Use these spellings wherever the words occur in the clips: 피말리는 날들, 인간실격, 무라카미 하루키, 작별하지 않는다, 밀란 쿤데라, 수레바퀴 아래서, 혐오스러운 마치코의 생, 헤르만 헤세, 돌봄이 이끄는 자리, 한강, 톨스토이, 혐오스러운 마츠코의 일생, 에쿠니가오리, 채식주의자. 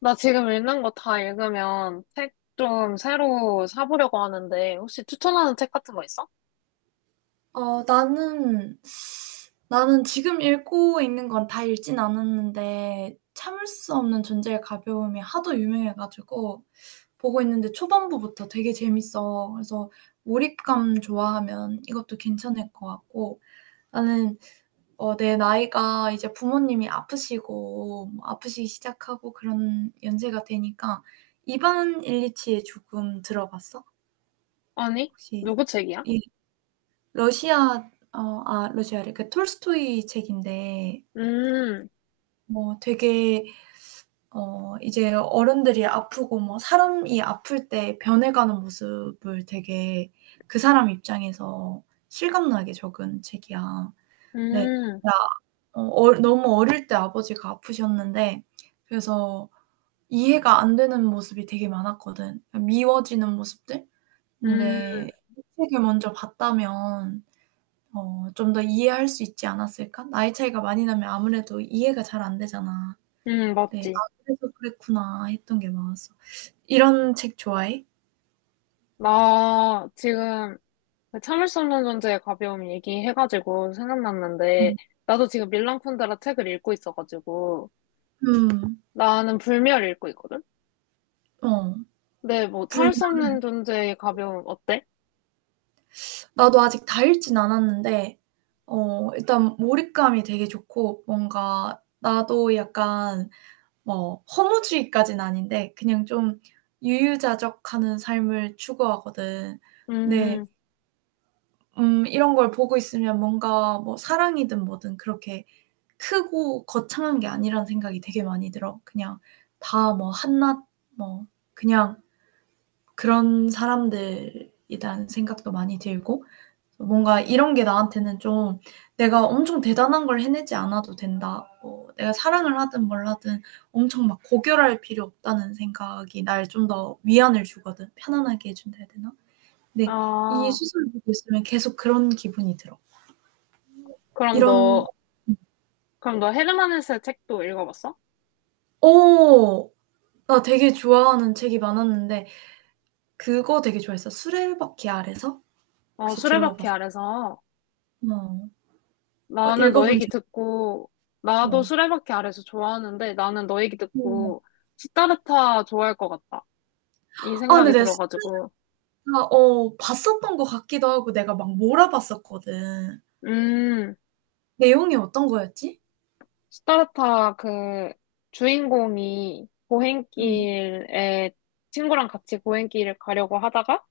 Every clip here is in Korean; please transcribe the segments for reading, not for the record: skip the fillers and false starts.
나 지금 읽는 거 다 읽으면 책 좀 새로 사보려고 하는데, 혹시 추천하는 책 같은 거 있어? 어 나는 나는 지금 읽고 있는 건 다 읽진 않았는데 참을 수 없는 존재의 가벼움이 하도 유명해 가지고 보고 있는데 초반부부터 되게 재밌어. 그래서 몰입감 좋아하면 이것도 괜찮을 것 같고 나는. 내 나이가 이제 부모님이 아프시고 뭐 아프시기 시작하고 그런 연세가 되니까 이반 일리치에 조금 들어봤어? 아니? 혹시 누구 책이야? 러시아래. 그 톨스토이 책인데 음. 뭐 되게 이제 어른들이 아프고 뭐 사람이 아플 때 변해가는 모습을 되게 그 사람 입장에서 실감나게 적은 책이야. 네. 음. 나, 어 얼 너무 어릴 때 아버지가 아프셨는데 그래서 이해가 안 되는 모습이 되게 많았거든. 미워지는 모습들? 음. 근데 이 책을 먼저 봤다면 좀 더 이해할 수 있지 않았을까? 나이 차이가 많이 나면 아무래도 이해가 잘 안 되잖아. 음. 네. '아 맞지. 그래서 그랬구나.' 했던 게 많았어. 이런 책 좋아해? 나 지금 그 참을 수 없는 존재의 가벼움 얘기해가지고 생각났는데, 음. 나도 지금 밀란 쿤데라 책을 읽고 있어가지고, 음. 나는 불멸 읽고 있거든? 어. 근데 뭐 참을 불면 수 없는 존재의 가벼움 어때? 나도 아직 다 읽진 않았는데 일단 몰입감이 되게 좋고 뭔가 나도 약간 뭐 허무주의까진 아닌데 그냥 좀 유유자적하는 삶을 추구하거든. 네. 음. 음, 이런 걸 보고 있으면 뭔가 뭐 사랑이든 뭐든 그렇게 크고 거창한 게 아니란 생각이 되게 많이 들어. 그냥 다 뭐 한낱 뭐 그냥 그런 사람들이라는 생각도 많이 들고 뭔가 이런 게 나한테는 좀, '내가 엄청 대단한 걸 해내지 않아도 된다.' 뭐 내가 사랑을 하든 뭘 하든 엄청 막 고결할 필요 없다는 생각이 날 좀 더 위안을 주거든. 편안하게 해 준다 해야 되나? 근데 이 아, 수설을 보고 있으면 계속 그런 기분이 들어. 그럼 이런. 너, 헤르만 헤세 책도 읽어봤어? 오, 나 되게 좋아하는 책이 많았는데 그거 되게 좋아했어. 수레바퀴 아래서? 어, 혹시 수레바퀴 들어봤어? 아래서. 어. 어, 나는 너 읽어본 얘기 적 듣고, 있어. 나도 어. 수레바퀴 아래서 좋아하는데 나는 너 얘기 듣고 시타르타 좋아할 것 같다. 이 아 근데 생각이 내가 들어가지고. 진짜 어 봤었던 것 같기도 하고 내가 막 몰아봤었거든. 음. 내용이 어떤 거였지? 시타르타 그 주인공이 음. 고행길에 친구랑 같이 고행길을 가려고 하다가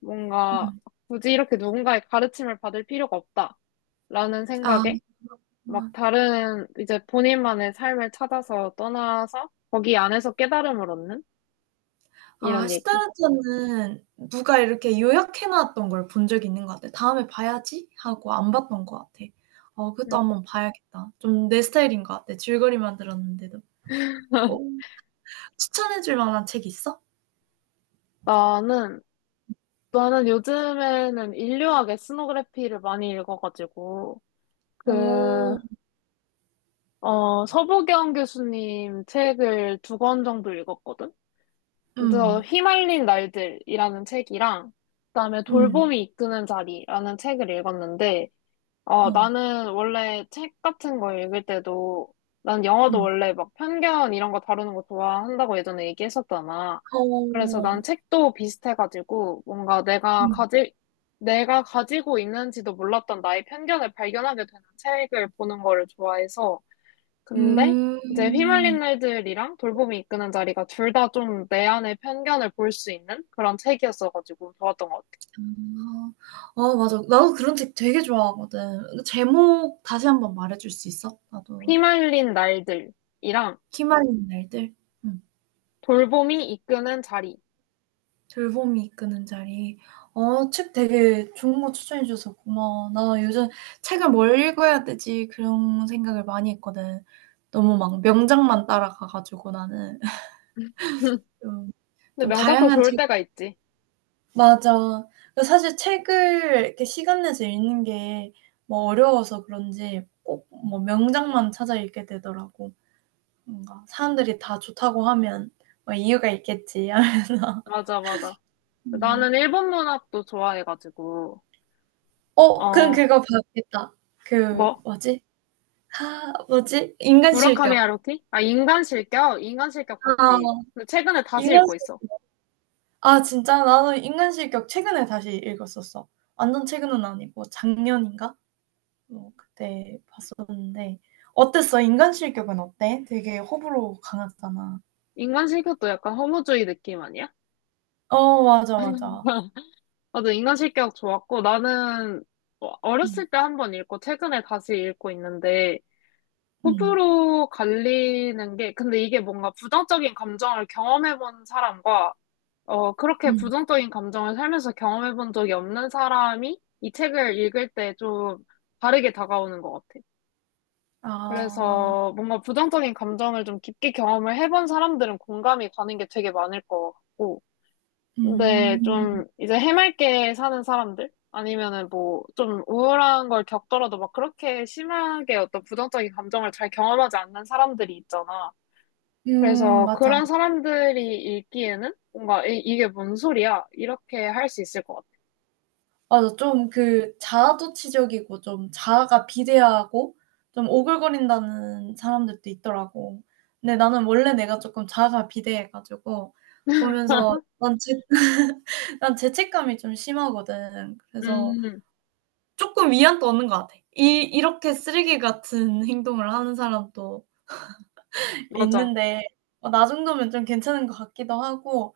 뭔가 음. 굳이 이렇게 누군가의 가르침을 받을 필요가 없다라는 아. 생각에 막 다른 이제 본인만의 삶을 찾아서 떠나서 거기 안에서 깨달음을 얻는 아 이런 얘기. 시타르타는 누가 이렇게 요약해 놨던 걸 본 적이 있는 것 같아. '다음에 봐야지.' 하고 안 봤던 것 같아. 어 음. 그것도 한번 봐야겠다. 좀 내 스타일인 것 같아. 줄거리만 들었는데도. 어 추천해 줄 만한 책 있어? 나는, 나는 요즘에는 인류학의 스노그래피를 많이 읽어가지고, 그, 어. 서부경 교수님 책을 2권 정도 읽었거든? 그래서 음. 휘말린 날들이라는 책이랑, 그다음에 음. 돌봄이 이끄는 자리라는 책을 읽었는데, 어. 나는 원래 책 같은 거 읽을 때도, 난 영화도 음. 원래 막 편견 이런 거 다루는 거 좋아한다고 예전에 얘기했었잖아. 그래서 어. 난 책도 비슷해가지고, 뭔가 음. 내가 가지고 있는지도 몰랐던 나의 편견을 발견하게 되는 책을 보는 거를 좋아해서. 근데 이제 휘말린 음. 날들이랑 돌봄이 이끄는 자리가 둘 다 좀 내 안의 편견을 볼 수 있는 그런 책이었어가지고 좋았던 것 같아. 아. 아 맞아. 나도 그런 책 되게 좋아하거든. 그 제목 다시 한번 말해 줄 수 있어? 나도. 휘말린 날들이랑 "피말리는 날들." 음. 돌봄이 이끄는 자리. "돌봄이 이끄는 자리." 어 책 되게 좋은 거 추천해 줘서 고마워. 나 요즘 '책을 뭘 읽어야 되지?' 그런 생각을 많이 했거든. 너무 막 명작만 따라가 가지고 나는 근데 좀 좀 명작도 다양한 좋을 책. 때가 있지. 맞아. 그 사실 책을 이렇게 시간 내서 읽는 게 뭐 어려워서 그런지 꼭 뭐 명작만 찾아 읽게 되더라고. 뭔가 사람들이 다 좋다고 하면 뭐 '이유가 있겠지.' 맞아, 맞아. 뭐. 나는 일본 문학도 좋아해가지고, 그럼 어, 그거 봐야겠다. 그 뭐? 뭐지? 아 뭐지? 무라카미 인간실격. 하루키? 아, 인간 실격? 인간 실격 아 봤지. 근데 최근에 다시 읽고 인간실 있어. 아 진짜? 나는 인간실격 최근에 다시 읽었었어. 완전 최근은 아니고 작년인가? 그때 봤었는데 어땠어? 인간 실격은 어때? 되게 호불호 강하잖아. 인간 실격도 약간 허무주의 느낌 아니야? 어 맞아, 맞아. 맞아, 인간 실격 좋았고, 나는 음. 어렸을 때 한 번 읽고, 최근에 다시 읽고 있는데, 음. 호불호 갈리는 게, 근데 이게 뭔가 부정적인 감정을 경험해본 사람과 그렇게 음. 부정적인 감정을 살면서 경험해 본 적이 없는 사람이 이 책을 읽을 때 좀 다르게 다가오는 것 같아. 아. 그래서 뭔가 부정적인 감정을 좀 깊게 경험을 해본 사람들은 공감이 가는 게 되게 많을 것 같고. 근데 음. 좀 이제 해맑게 사는 사람들? 아니면은 뭐 좀 우울한 걸 겪더라도 막 그렇게 심하게 어떤 부정적인 감정을 잘 경험하지 않는 사람들이 있잖아. 그래서 맞아. 그런 사람들이 읽기에는 뭔가 이게 뭔 소리야? 이렇게 할 수 있을 것 같아. 맞아. 좀 그 자아도취적이고 좀 자아가 비대하고 좀 오글거린다는 사람들도 있더라고. 근데 나는 원래 내가 조금 자아가 비대해 가지고 보면서 난 죄 난 죄책감이 좀 심하거든. 그래서 음, 조금 위안도 얻는 것 같아. 이 이렇게 쓰레기 같은 행동을 하는 사람도 맞아. 있는데, 나 정도면 좀 괜찮은 것 같기도 하고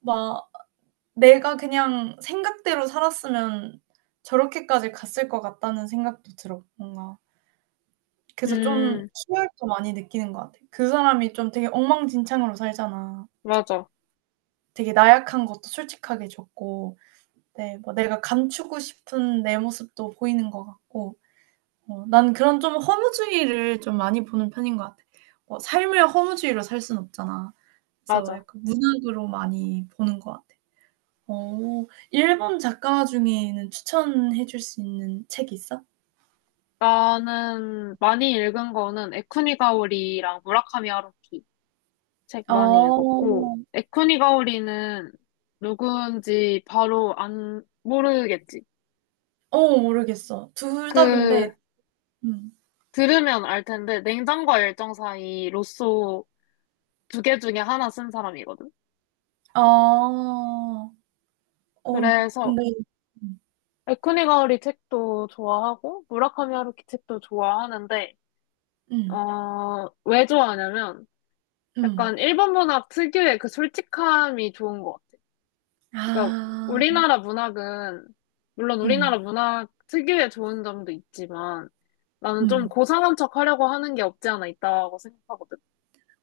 막 내가 그냥 생각대로 살았으면 저렇게까지 갔을 것 같다는 생각도 들어 뭔가. 그래서 좀 음, 희열도 많이 느끼는 것 같아. 그 사람이 좀 되게 엉망진창으로 살잖아. 맞아. 되게 나약한 것도 솔직하게 줬고 네 뭐 내가 감추고 싶은 내 모습도 보이는 것 같고 난 그런 좀 허무주의를 좀 많이 보는 편인 것 같아. 삶을 허무주의로 살 순 없잖아. 그래서 맞아. 약간 문학으로 많이 보는 것 같아. 일본 작가 중에는 추천해 줄 수 있는 책 있어? 나는 많이 읽은 거는 에쿠니가오리랑 무라카미 하루키 책 많이 어. 읽었고, 에쿠니가오리는 누구인지 바로 안, 모르겠지. 어, 모르겠어. 둘 다 그, 근데. 음. 들으면 알 텐데, 냉장과 열정 사이 로쏘 2개 중에 하나 쓴 사람이거든. 아. 어 그래서 근데. 음. 에쿠니 가오리 책도 좋아하고 무라카미 하루키 책도 좋아하는데 음. 어, 왜 좋아하냐면 음. 약간 일본 문학 특유의 그 솔직함이 좋은 것 같아. 그러니까 아. 우리나라 문학은 물론 우리나라 음. 문학 특유의 좋은 점도 있지만 나는 좀 음. 고상한 척 하려고 하는 게 없지 않아 있다고 생각하거든.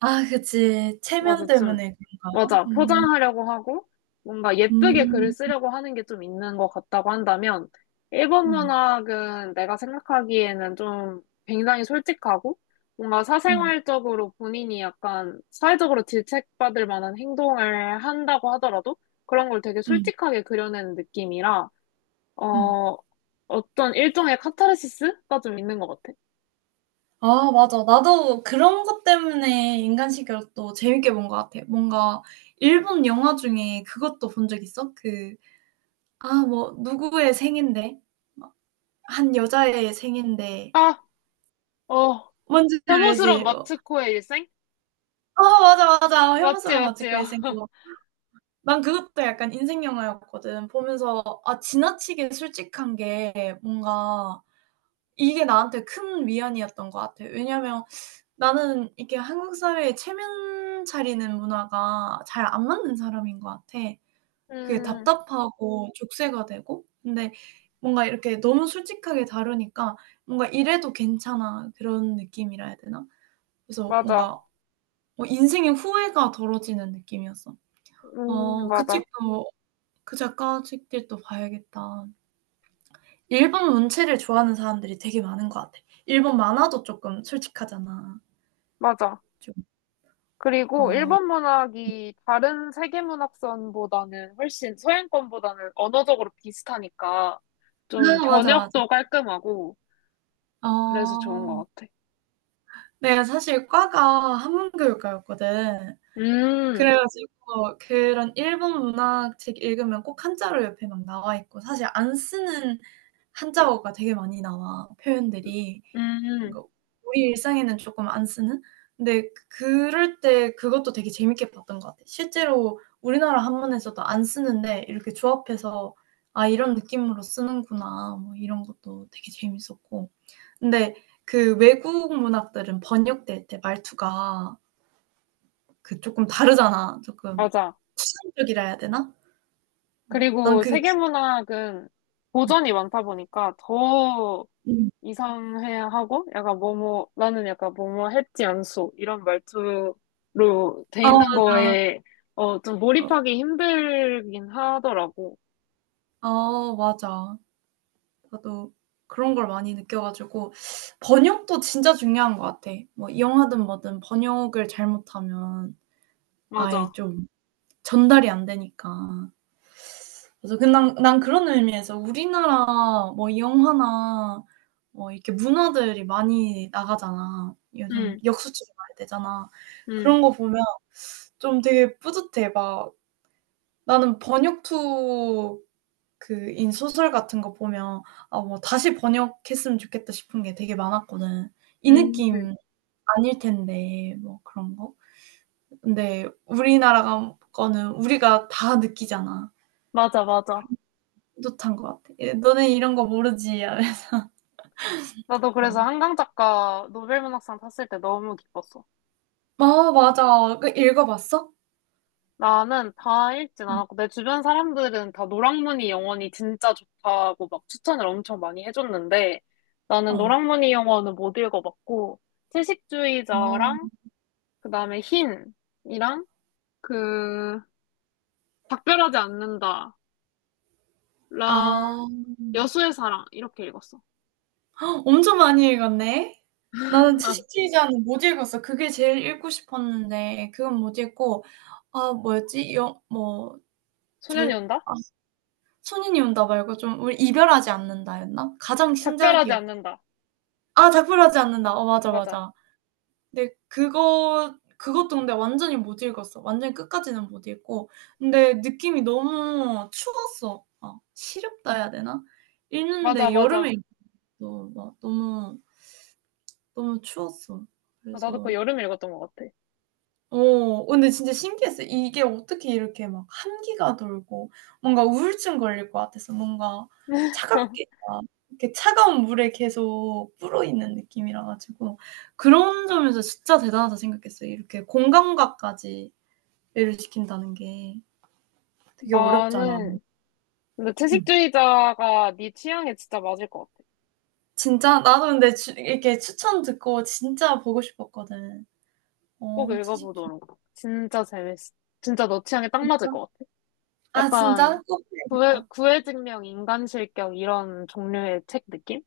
아 그치. 맞아, 체면 때문에 그런가? 맞아. 음. 포장하려고 하고, 뭔가 예쁘게 글을 음. 쓰려고 하는 게 좀 있는 것 같다고 한다면, 일본 음. 문학은 내가 생각하기에는 좀 굉장히 솔직하고, 뭔가 음. 사생활적으로 본인이 약간 사회적으로 질책받을 만한 행동을 한다고 하더라도, 그런 걸 되게 음. 솔직하게 그려내는 느낌이라, 음. 어, 어떤 일종의 카타르시스가 좀 있는 것 같아. 아 맞아. 나도 그런 것 때문에 인간식으로도 재밌게 본 것 같아. 뭔가 일본 영화 중에 그것도 본 적 있어? 그 아 뭐 누구의 생인데 막 한 여자의 생인데 아, 어, 뭔지 혐오스러운 알지? 뭐 마츠코의 일생? 어 맞아, 맞아. 맞지, 혐오스러운 맞지요. 마치코의 생 그거. 난 그것도 약간 인생 영화였거든. 보면서 아 지나치게 솔직한 게 뭔가 이게 나한테 큰 위안이었던 것 같아. 왜냐면 나는 이게 한국 사회에 체면 차리는 문화가 잘 안 맞는 사람인 것 같아. 그게 음, 답답하고 족쇄가 되고 근데 뭔가 이렇게 너무 솔직하게 다루니까 뭔가 '이래도 괜찮아.' 그런 느낌이라 해야 되나? 그래서 맞아. 뭔가 인생의 후회가 덜어지는 느낌이었어. '어 그 맞아. 책도 그 작가 책들도 봐야겠다.' 일본 문체를 좋아하는 사람들이 되게 많은 것 같아. 일본 만화도 쪼끔 솔직하잖아. 맞아. 좀. 그리고 어. 일본 문학이 다른 세계 문학선보다는 훨씬 서양권보다는 언어적으로 비슷하니까 좀 아 맞아, 맞아. 번역도 깔끔하고 그래서 좋은 아. 것 같아. 내가 사실 과가 한문교육과였거든. 음, 그래 가지고 그런 일본 문학 책 읽으면 꼭 한자로 옆에 막 나와 있고 사실 안 쓰는 한자어가 되게 많이 나와, 표현들이. 음, 뭔가 우리 일상에는 쪼끔 안 쓰는? 근데 그럴 때 그것도 되게 재밌게 봤던 것 같아. 실제로 우리나라 한문에서도 안 쓰는데 이렇게 조합해서 '아 이런 느낌으로 쓰는구나.' 뭐 이런 것도 되게 재밌었고. 근데 그 외국 문학들은 번역될 때 말투가 그 쪼끔 다르잖아. 조금 맞아. 추상적이라 해야 되나? 어 난 그리고 그게 세계 진짜. 문학은 고전이 많다 보니까 더 음. 이상해야 하고, 약간 뭐뭐, 나는 약간 뭐뭐 했지 않소. 이런 말투로 돼 아 있는 맞아. 거에, 좀 어. 몰입하기 힘들긴 하더라고. 아 맞아. 나도 그런 걸 많이 느껴 가지고 번역도 진짜 중요한 것 같아. 뭐 영화든 뭐든 번역을 잘못하면 아예 맞아. 좀 전달이 안 되니까. 그래서 그 난 그런 의미에서 우리나라 뭐 영화나 뭐 이렇게 문화들이 많이 나가잖아. 요즘 응, 역수출이 많이 되잖아. 응, 그런 거 보면 좀 되게 뿌듯해. 막 나는 번역 투 그인 소설 같은 거 보면 '아 뭐 다시 번역했으면 좋겠다.' 싶은 게 되게 많았거든. 이 응. 응. 느낌 아닐 텐데 뭐 그런 거. 근데 우리나라 거는 우리가 다 느끼잖아. 맞아, 맞아. 그래서 뿌듯한 것 같아. 예 '너네 이런 거 모르지.' 나도 그래서 어. 한강 작가 노벨문학상 탔을 때 너무 기뻤어. 아 맞아. 그 읽어봤어? 나는 다 읽진 음. 않았고, 내 주변 사람들은 다 노랑무늬 영원이 진짜 좋다고 막 추천을 엄청 많이 해줬는데, 나는 어. 노랑무늬 영원은 못 읽어봤고, 채식주의자랑 아. 그 다음에 흰이랑 그 작별하지 않는다랑 아. 여수의 사랑 이렇게 읽었어. 엄청 많이 읽었네. 나는 아, 채식주의자는 못 읽었어. 그게 제일 읽고 싶었는데 그건 못 읽고 아 뭐였지? 여 뭐 소년이 절 온다? 아 손인이 온다 말고 좀 우리 이별하지 않는다였나? 가장 작별하지 신작이었고 않는다. 아 작별하지 않는다. 어 맞아, 맞아. 맞아. 근데 그거 그것도 근데 완전히 못 읽었어. 완전히 끝까지는 못 읽고. 근데 느낌이 너무 추웠어. 아, 시렵다 해야 되나? 맞아, 읽는데 여름에 맞아. 읽었어. 막 너무 너무 추웠어. 아, 나도 그거 그래서 여름에 읽었던 것 같아. 어 근데 진짜 신기했어요. 이게 어떻게 이렇게 막 한기가 돌고 뭔가 우울증 걸릴 것 같아서 뭔가 차갑게 막 이렇게 차가운 물에 계속 불어있는 느낌이라 가지고 그런 점에서 진짜 대단하다 생각했어요. 이렇게 공감각까지 배려시킨다는 게 되게 어렵잖아. 나는 근데 음. 채식주의자가 네 취향에 진짜 맞을 것 같아. 진짜 나도 근데 주 이렇게 추천 듣고 진짜 보고 싶었거든. 꼭 어 채식 주의 읽어보도록. 진짜 재밌어. 진짜 너 취향에 딱 맞을 진짜? 것 같아. 아 약간 진짜? 꼭 해야겠다. 구애증명, 인간실격 이런 종류의 책 느낌?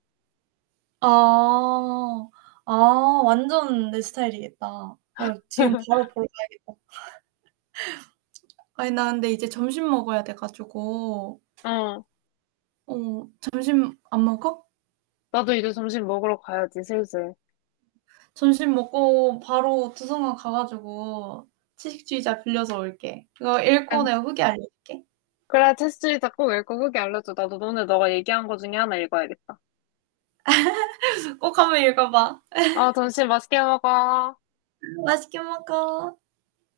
아. 아 완전 내 스타일이겠다. 지금 바로 보러 가야겠다. 아니 나 근데 이제 점심 먹어야 돼 가지고 어. 어 점심 안 먹어? 나도 이제 점심 먹으러 가야지, 슬슬. 점심 먹고 바로 도서관 가 가지고 채식주의자 빌려서 올게. 그거 읽고 안- 내가 후기 알려줄게. 그래, 테스트리자 꼭 읽고 후기 알려줘. 나도 오늘 너가 얘기한 거 중에 하나 읽어야겠다. 꼭 한번 읽어 봐. 아, 점심 맛있게 먹어. 맛있게 먹어.